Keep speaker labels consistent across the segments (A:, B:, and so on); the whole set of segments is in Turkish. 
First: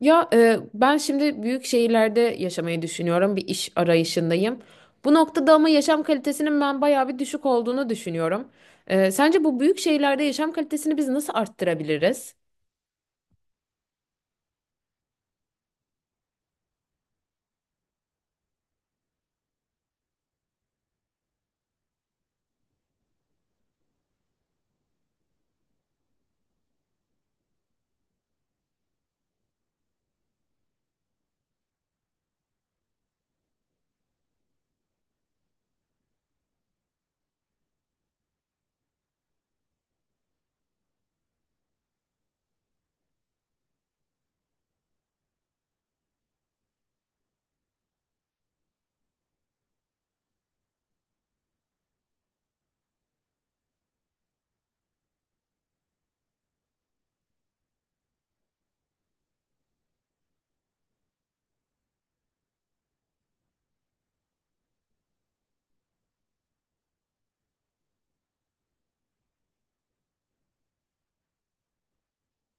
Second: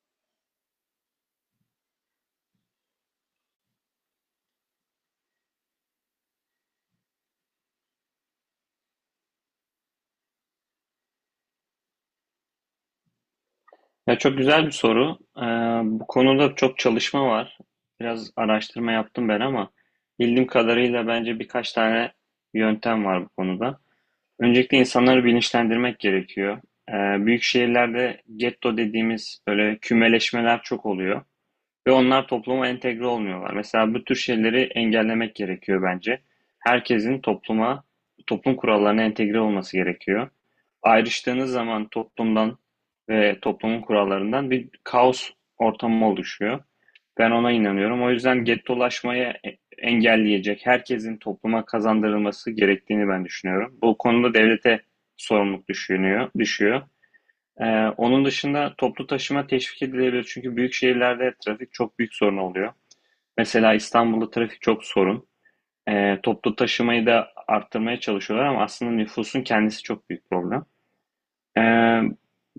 A: Ben şimdi büyük şehirlerde yaşamayı düşünüyorum. Bir iş arayışındayım. Bu noktada ama yaşam kalitesinin ben bayağı bir düşük olduğunu düşünüyorum. Sence bu büyük şehirlerde yaşam kalitesini biz nasıl arttırabiliriz?
B: Ya çok güzel bir soru. Bu konuda çok çalışma var. Biraz araştırma yaptım ben ama bildiğim kadarıyla bence birkaç tane yöntem var bu konuda. Öncelikle insanları bilinçlendirmek gerekiyor. Büyük şehirlerde getto dediğimiz böyle kümeleşmeler çok oluyor. Ve onlar topluma entegre olmuyorlar. Mesela bu tür şeyleri engellemek gerekiyor bence. Herkesin topluma, toplum kurallarına entegre olması gerekiyor. Ayrıştığınız zaman toplumdan ve toplumun kurallarından bir kaos ortamı oluşuyor. Ben ona inanıyorum. O yüzden gettolaşmayı engelleyecek herkesin topluma kazandırılması gerektiğini ben düşünüyorum. Bu konuda devlete düşüyor. Onun dışında toplu taşıma teşvik edilebilir. Çünkü büyük şehirlerde trafik çok büyük sorun oluyor. Mesela İstanbul'da trafik çok sorun. Toplu taşımayı da arttırmaya çalışıyorlar ama aslında nüfusun kendisi çok büyük problem. Ee,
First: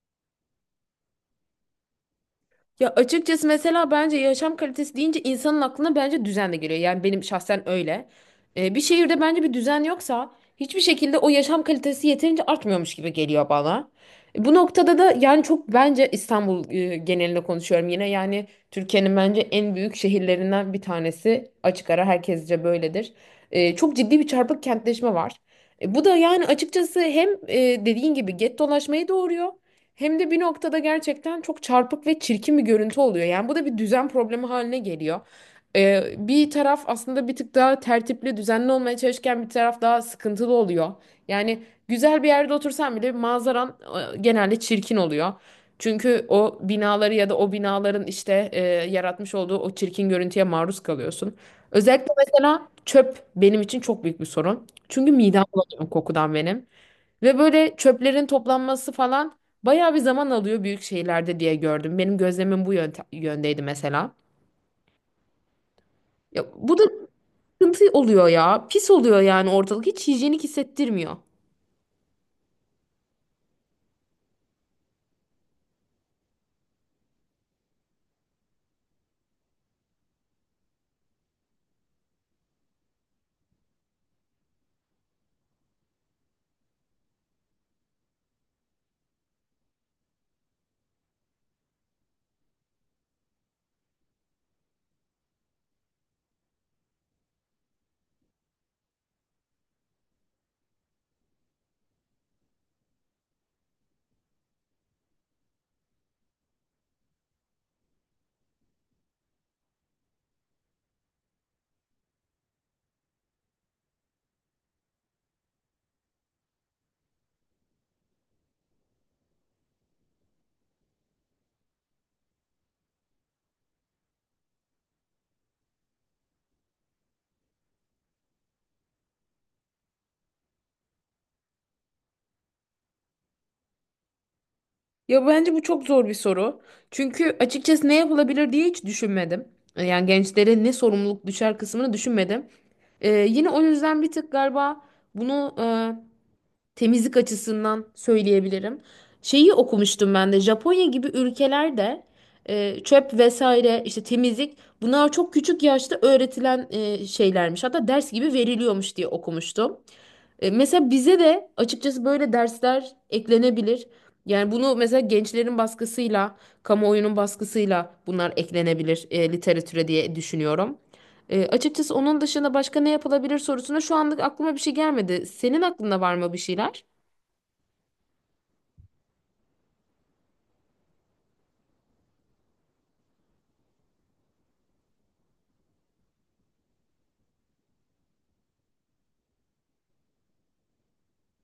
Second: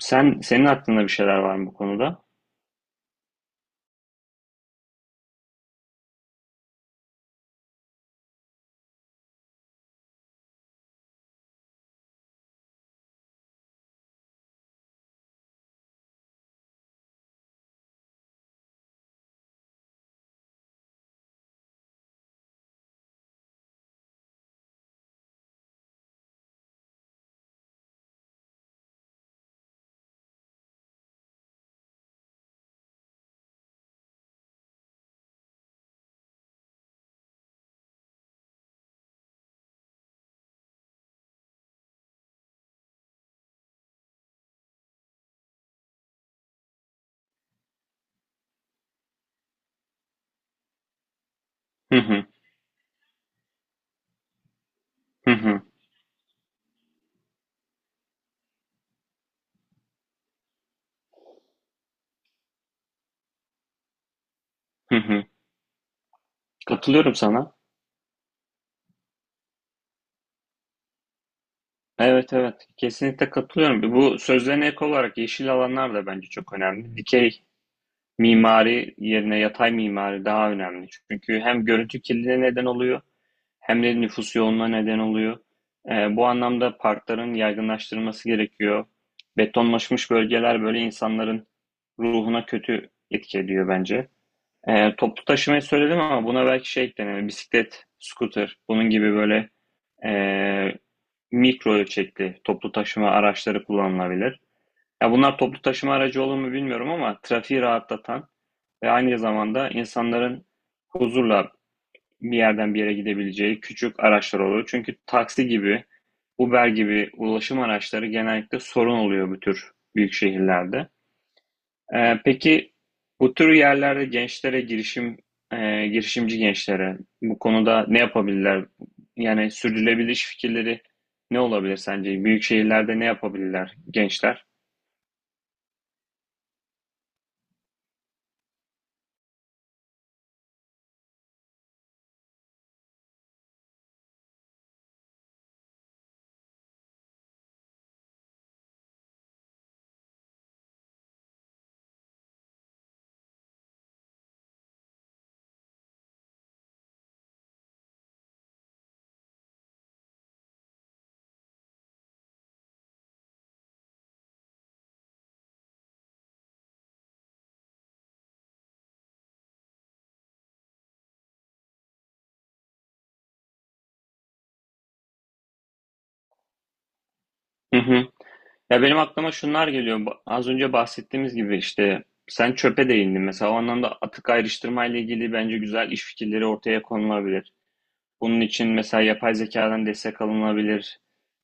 B: senin aklında bir şeyler var mı bu konuda?
A: Ya açıkçası mesela bence yaşam kalitesi deyince insanın aklına bence düzen de geliyor. Yani benim şahsen öyle. Bir şehirde bence bir düzen yoksa hiçbir şekilde o yaşam kalitesi yeterince artmıyormuş gibi geliyor bana. Bu noktada da yani çok bence İstanbul genelinde konuşuyorum yine. Yani Türkiye'nin bence en büyük şehirlerinden bir tanesi. Açık ara herkesce böyledir. Çok ciddi bir çarpık kentleşme var. Bu da yani açıkçası hem dediğin gibi get dolaşmayı doğuruyor. Hem de bir noktada gerçekten çok çarpık ve çirkin bir görüntü oluyor. Yani bu da bir düzen problemi haline geliyor. Bir taraf aslında bir tık daha tertipli, düzenli olmaya çalışırken bir taraf daha sıkıntılı oluyor. Yani güzel bir yerde otursan bile manzaran genelde çirkin oluyor. Çünkü o binaları ya da o binaların işte yaratmış olduğu o çirkin görüntüye maruz kalıyorsun.
B: Hı
A: Özellikle
B: hı,
A: mesela çöp benim için çok büyük bir sorun. Çünkü
B: hı
A: midem
B: hı,
A: bulanıyor kokudan benim. Ve böyle çöplerin toplanması falan bayağı bir zaman alıyor büyük şehirlerde diye gördüm. Benim gözlemim bu yöndeydi mesela.
B: hı hı.
A: Ya, bu da
B: Katılıyorum sana.
A: sıkıntı oluyor ya. Pis oluyor yani ortalık. Hiç hijyenik hissettirmiyor.
B: Evet, evet, kesinlikle katılıyorum. Bu sözlerine ek olarak yeşil alanlar da bence çok önemli. Dikey mimari yerine yatay mimari daha önemli. Çünkü hem görüntü kirliliğine neden oluyor hem de nüfus yoğunluğuna neden oluyor. Bu anlamda parkların yaygınlaştırılması gerekiyor. Betonlaşmış bölgeler böyle insanların ruhuna kötü etki ediyor bence. Toplu taşımayı söyledim ama buna belki şey eklenir. Bisiklet, scooter, bunun gibi böyle eee, mikro ölçekli toplu taşıma araçları kullanılabilir. Ya bunlar toplu taşıma aracı olur mu bilmiyorum ama trafiği rahatlatan ve aynı zamanda insanların huzurla bir yerden bir yere gidebileceği küçük araçlar oluyor. Çünkü taksi gibi, Uber gibi ulaşım araçları genellikle sorun oluyor bu tür büyük şehirlerde. Peki bu tür yerlerde gençlere girişim, girişimci gençlere bu konuda ne yapabilirler? Yani sürdürülebilir iş fikirleri ne olabilir sence? Büyük şehirlerde ne yapabilirler gençler?
A: Ya bence bu çok zor bir soru. Çünkü açıkçası ne yapılabilir diye hiç düşünmedim. Yani gençlere ne sorumluluk düşer kısmını düşünmedim. Yine o yüzden bir tık galiba bunu temizlik açısından söyleyebilirim. Şeyi okumuştum ben de Japonya gibi ülkelerde çöp vesaire işte temizlik bunlar çok küçük yaşta öğretilen şeylermiş. Hatta ders gibi veriliyormuş diye okumuştum. Mesela bize de açıkçası böyle dersler eklenebilir. Yani bunu mesela gençlerin baskısıyla, kamuoyunun baskısıyla bunlar eklenebilir literatüre diye düşünüyorum. Açıkçası onun dışında başka ne yapılabilir sorusuna şu anlık aklıma bir şey gelmedi. Senin aklında var mı bir şeyler?
B: Hı hı. Ya benim aklıma şunlar geliyor. Az önce bahsettiğimiz gibi işte sen çöpe değindin. Mesela o anlamda atık ayrıştırma ile ilgili bence güzel iş fikirleri ortaya konulabilir. Bunun için mesela yapay zekadan destek alınabilir.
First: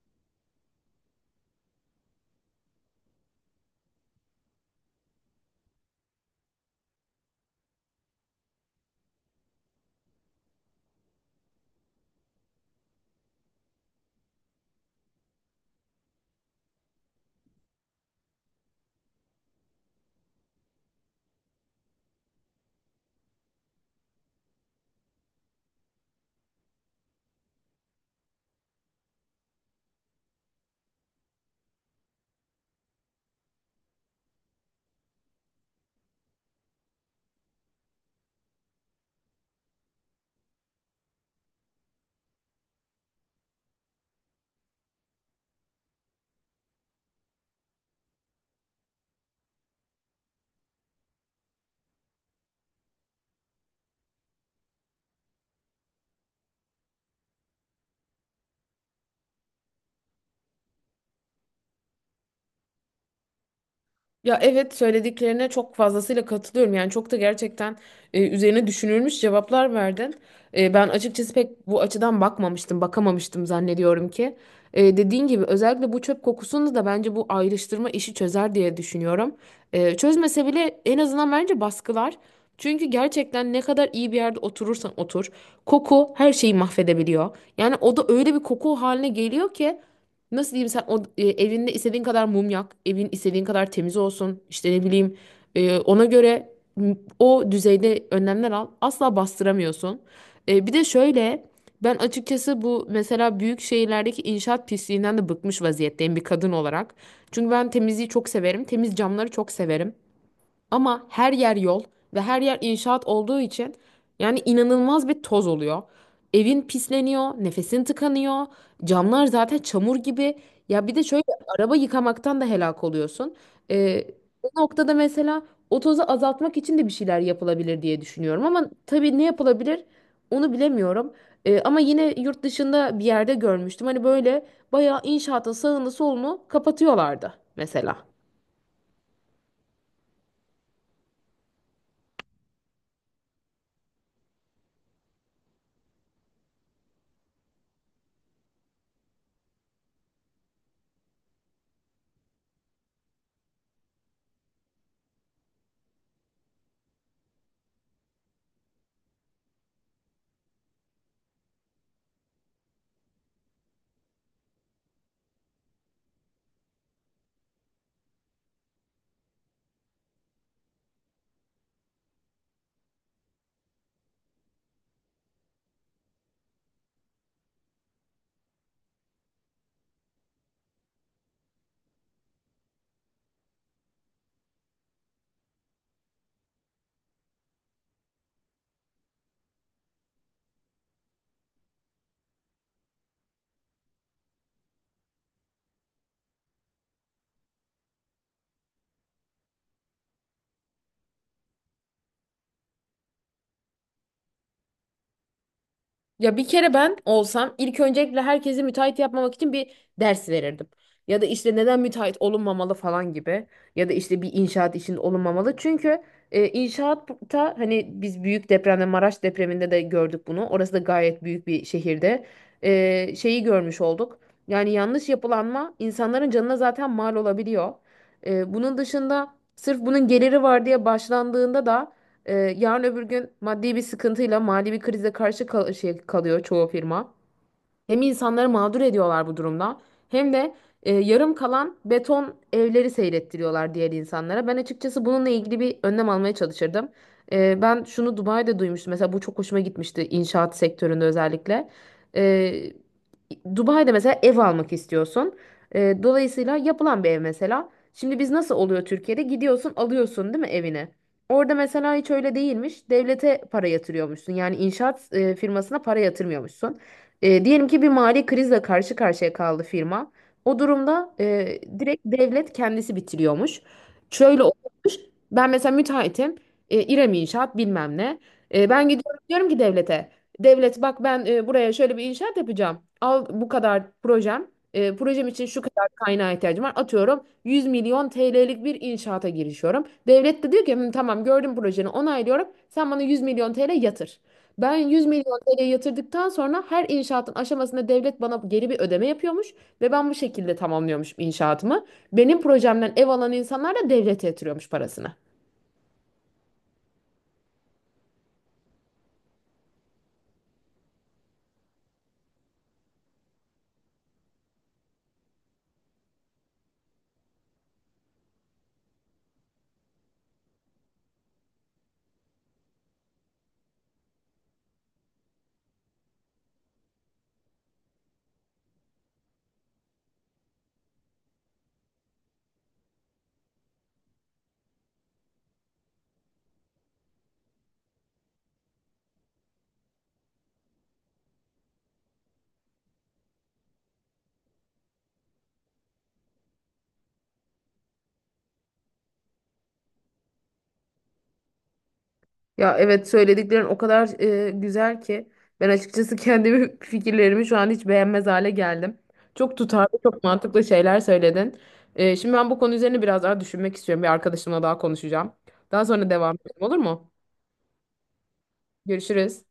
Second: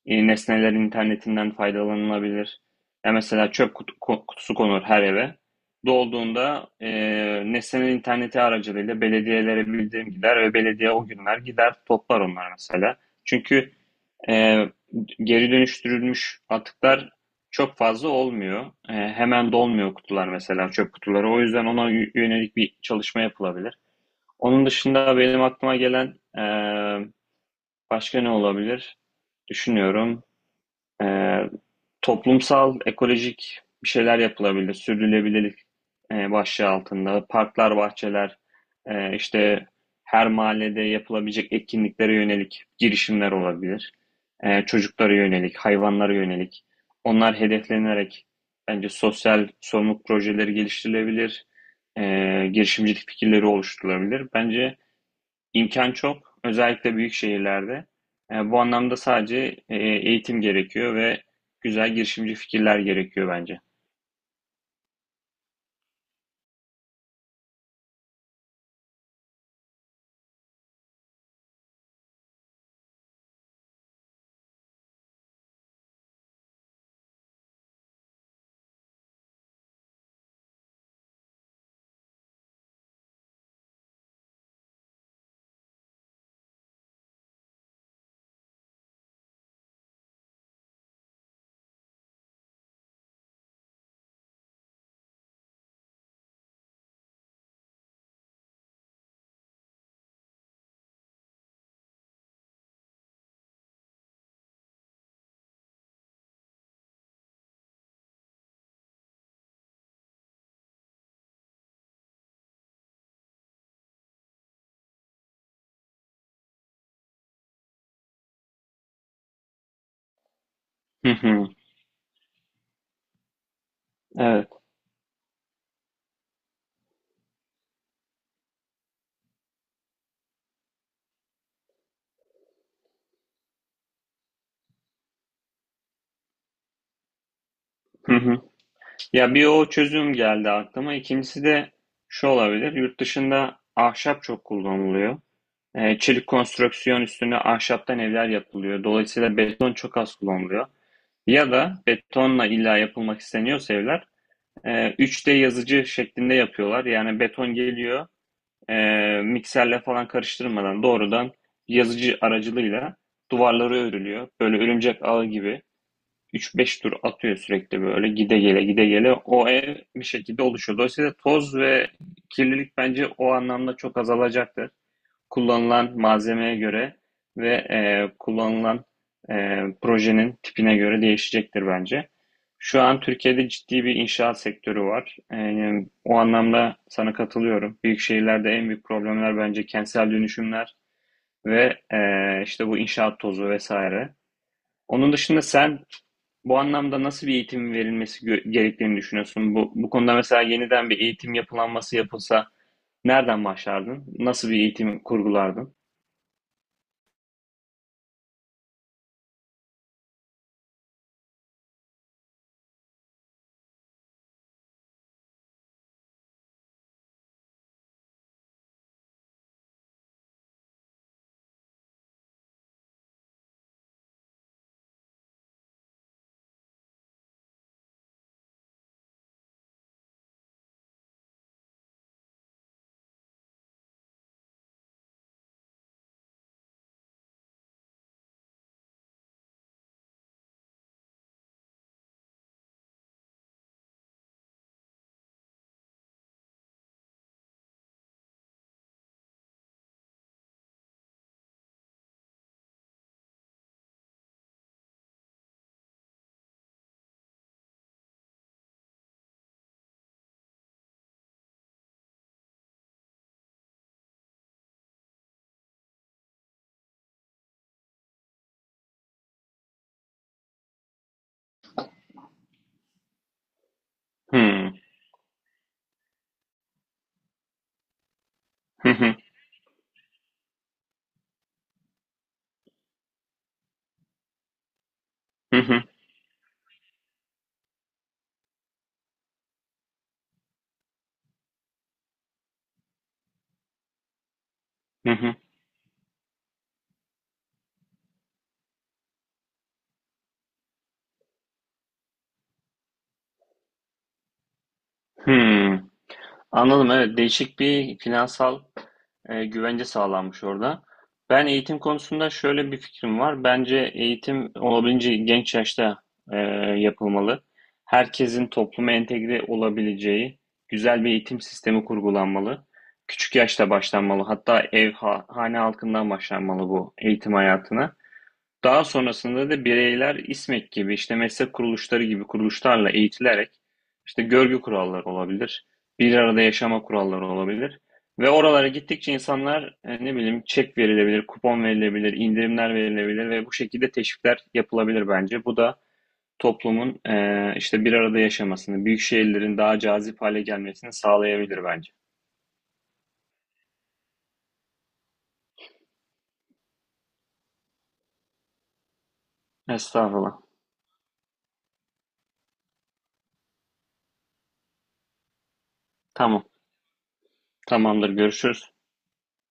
B: Nesneler internetinden faydalanılabilir. Ya mesela çöp kutusu konur her eve. Dolduğunda nesneler interneti aracılığıyla belediyelere bildirim gider ve belediye o günler gider toplar onlar mesela. Çünkü ee, geri dönüştürülmüş atıklar çok fazla olmuyor. Hemen dolmuyor kutular, mesela çöp kutuları. O yüzden ona yönelik bir çalışma yapılabilir. Onun dışında benim aklıma gelen başka ne olabilir? Düşünüyorum. Eee, Toplumsal, ekolojik bir şeyler yapılabilir. Sürdürülebilirlik başlığı altında. Parklar, bahçeler, işte her mahallede yapılabilecek etkinliklere yönelik girişimler olabilir. Çocuklara yönelik, hayvanlara yönelik. Onlar hedeflenerek bence sosyal sorumluluk projeleri geliştirilebilir. Girişimcilik fikirleri oluşturulabilir. Bence İmkan çok, özellikle büyük şehirlerde. Bu anlamda sadece eğitim gerekiyor ve güzel girişimci fikirler gerekiyor bence.
A: Ya evet, söylediklerine çok fazlasıyla katılıyorum. Yani çok da gerçekten üzerine düşünülmüş cevaplar verdin. Ben açıkçası pek bu açıdan bakmamıştım, bakamamıştım zannediyorum ki. Dediğin gibi özellikle bu çöp kokusunu da bence bu ayrıştırma işi çözer diye düşünüyorum. Çözmese bile en azından bence baskılar. Çünkü gerçekten ne kadar iyi bir yerde oturursan otur, koku her şeyi mahvedebiliyor. Yani o da öyle bir koku haline geliyor ki nasıl diyeyim, sen o evinde istediğin kadar mum yak, evin istediğin kadar temiz olsun. İşte ne bileyim, ona göre o düzeyde önlemler al. Asla bastıramıyorsun. Bir de şöyle, ben açıkçası bu mesela büyük şehirlerdeki inşaat pisliğinden de bıkmış vaziyetteyim bir kadın olarak. Çünkü ben temizliği çok severim. Temiz camları çok severim. Ama her yer yol ve her yer inşaat olduğu için yani inanılmaz bir toz oluyor. Evin pisleniyor, nefesin tıkanıyor, camlar zaten çamur gibi. Ya bir de
B: Hı
A: şöyle,
B: hı.
A: araba yıkamaktan da helak oluyorsun. Ee,
B: Evet.
A: Bu noktada mesela o tozu azaltmak için de bir şeyler yapılabilir diye düşünüyorum. Ama tabii ne yapılabilir onu bilemiyorum. Ama yine yurt dışında bir yerde görmüştüm. Hani böyle bayağı inşaatın sağını solunu kapatıyorlardı mesela.
B: Hı hı. Ya bir o çözüm geldi aklıma. İkincisi de şu olabilir. Yurt dışında ahşap çok kullanılıyor. Çelik konstrüksiyon üstüne ahşaptan evler yapılıyor. Dolayısıyla beton çok az kullanılıyor. Ya da betonla illa yapılmak isteniyorsa evler 3D yazıcı şeklinde yapıyorlar. Yani beton geliyor. Mikserle falan karıştırmadan doğrudan yazıcı aracılığıyla duvarları örülüyor. Böyle örümcek ağı gibi 3-5 tur atıyor sürekli, böyle gide gele gide gele o ev bir şekilde oluşuyor. Dolayısıyla toz ve kirlilik bence o anlamda çok azalacaktır. Kullanılan malzemeye göre ve kullanılan projenin tipine göre değişecektir bence. Şu an Türkiye'de ciddi bir inşaat sektörü var. O anlamda sana katılıyorum. Büyük şehirlerde en büyük problemler bence kentsel dönüşümler ve işte bu inşaat tozu vesaire. Onun dışında sen bu anlamda nasıl bir eğitimin verilmesi gerektiğini düşünüyorsun? Bu konuda mesela yeniden bir eğitim yapılanması yapılsa nereden başlardın? Nasıl bir eğitim kurgulardın?
A: Ya bir kere ben olsam ilk öncelikle herkesi müteahhit yapmamak için bir ders verirdim. Ya da işte neden müteahhit olunmamalı falan gibi. Ya da işte bir inşaat işinde olunmamalı. Çünkü inşaatta hani biz büyük depremde, Maraş depreminde de gördük bunu. Orası da gayet büyük bir şehirde. Şeyi görmüş olduk. Yani yanlış yapılanma insanların canına zaten mal olabiliyor. Bunun dışında sırf bunun geliri var diye başlandığında da yarın öbür gün maddi bir sıkıntıyla mali bir krize karşı kalıyor çoğu firma. Hem insanları mağdur ediyorlar bu durumda hem de yarım kalan beton evleri seyrettiriyorlar diğer insanlara. Ben açıkçası bununla ilgili bir önlem almaya çalışırdım. Ben şunu Dubai'de duymuştum. Mesela bu çok hoşuma gitmişti inşaat sektöründe özellikle. E, Dubai'de mesela ev almak istiyorsun. Dolayısıyla yapılan bir ev mesela. Şimdi biz nasıl oluyor Türkiye'de? Gidiyorsun alıyorsun değil mi evini? Orada mesela hiç öyle değilmiş. Devlete para yatırıyormuşsun. Yani inşaat firmasına para yatırmıyormuşsun. Diyelim ki bir mali krizle karşı karşıya kaldı firma. O durumda direkt devlet kendisi bitiriyormuş. Şöyle
B: Hmm.
A: olmuş. Ben mesela müteahhitim. İrem İnşaat bilmem ne. Ben
B: Hı hı,
A: gidiyorum diyorum ki devlete. Devlet, bak ben, buraya şöyle bir inşaat yapacağım. Al bu kadar projem. Projem için
B: hı
A: şu
B: hı,
A: kadar kaynağa ihtiyacım var. Atıyorum 100 milyon TL'lik bir inşaata girişiyorum. Devlet de diyor ki "Hı, tamam, gördüm projeni, onaylıyorum. Sen bana 100 milyon TL yatır. Ben 100
B: hı hı.
A: milyon TL'ye yatırdıktan sonra her inşaatın aşamasında devlet bana geri bir ödeme yapıyormuş ve ben bu şekilde tamamlıyormuş inşaatımı. Benim projemden ev alan insanlar da devlete yatırıyormuş parasını.
B: Hıı. Anladım. Evet, değişik bir finansal güvence sağlanmış orada. Ben eğitim konusunda şöyle bir fikrim var. Bence eğitim olabildiğince genç yaşta e, yapılmalı. Herkesin topluma entegre olabileceği güzel bir eğitim sistemi kurgulanmalı. Küçük yaşta başlanmalı. Hatta ev, hane halkından başlanmalı bu eğitim hayatına. Daha sonrasında da bireyler İSMEK gibi, işte meslek kuruluşları gibi kuruluşlarla eğitilerek işte görgü kuralları olabilir, bir arada yaşama kuralları olabilir. Ve oralara gittikçe insanlar ne bileyim çek verilebilir, kupon verilebilir, indirimler verilebilir ve bu şekilde teşvikler yapılabilir bence. Bu da toplumun işte bir arada yaşamasını, büyük şehirlerin daha cazip hale gelmesini sağlayabilir bence.
A: Ya evet, söylediklerin o kadar güzel ki ben açıkçası kendi fikirlerimi şu an hiç beğenmez hale geldim. Çok tutarlı, çok
B: Estağfurullah.
A: mantıklı şeyler söyledin. Şimdi ben bu konu üzerine biraz daha düşünmek istiyorum. Bir arkadaşımla daha konuşacağım. Daha sonra devam
B: Tamam.
A: edelim, olur mu?
B: Tamamdır. Görüşürüz.
A: Görüşürüz.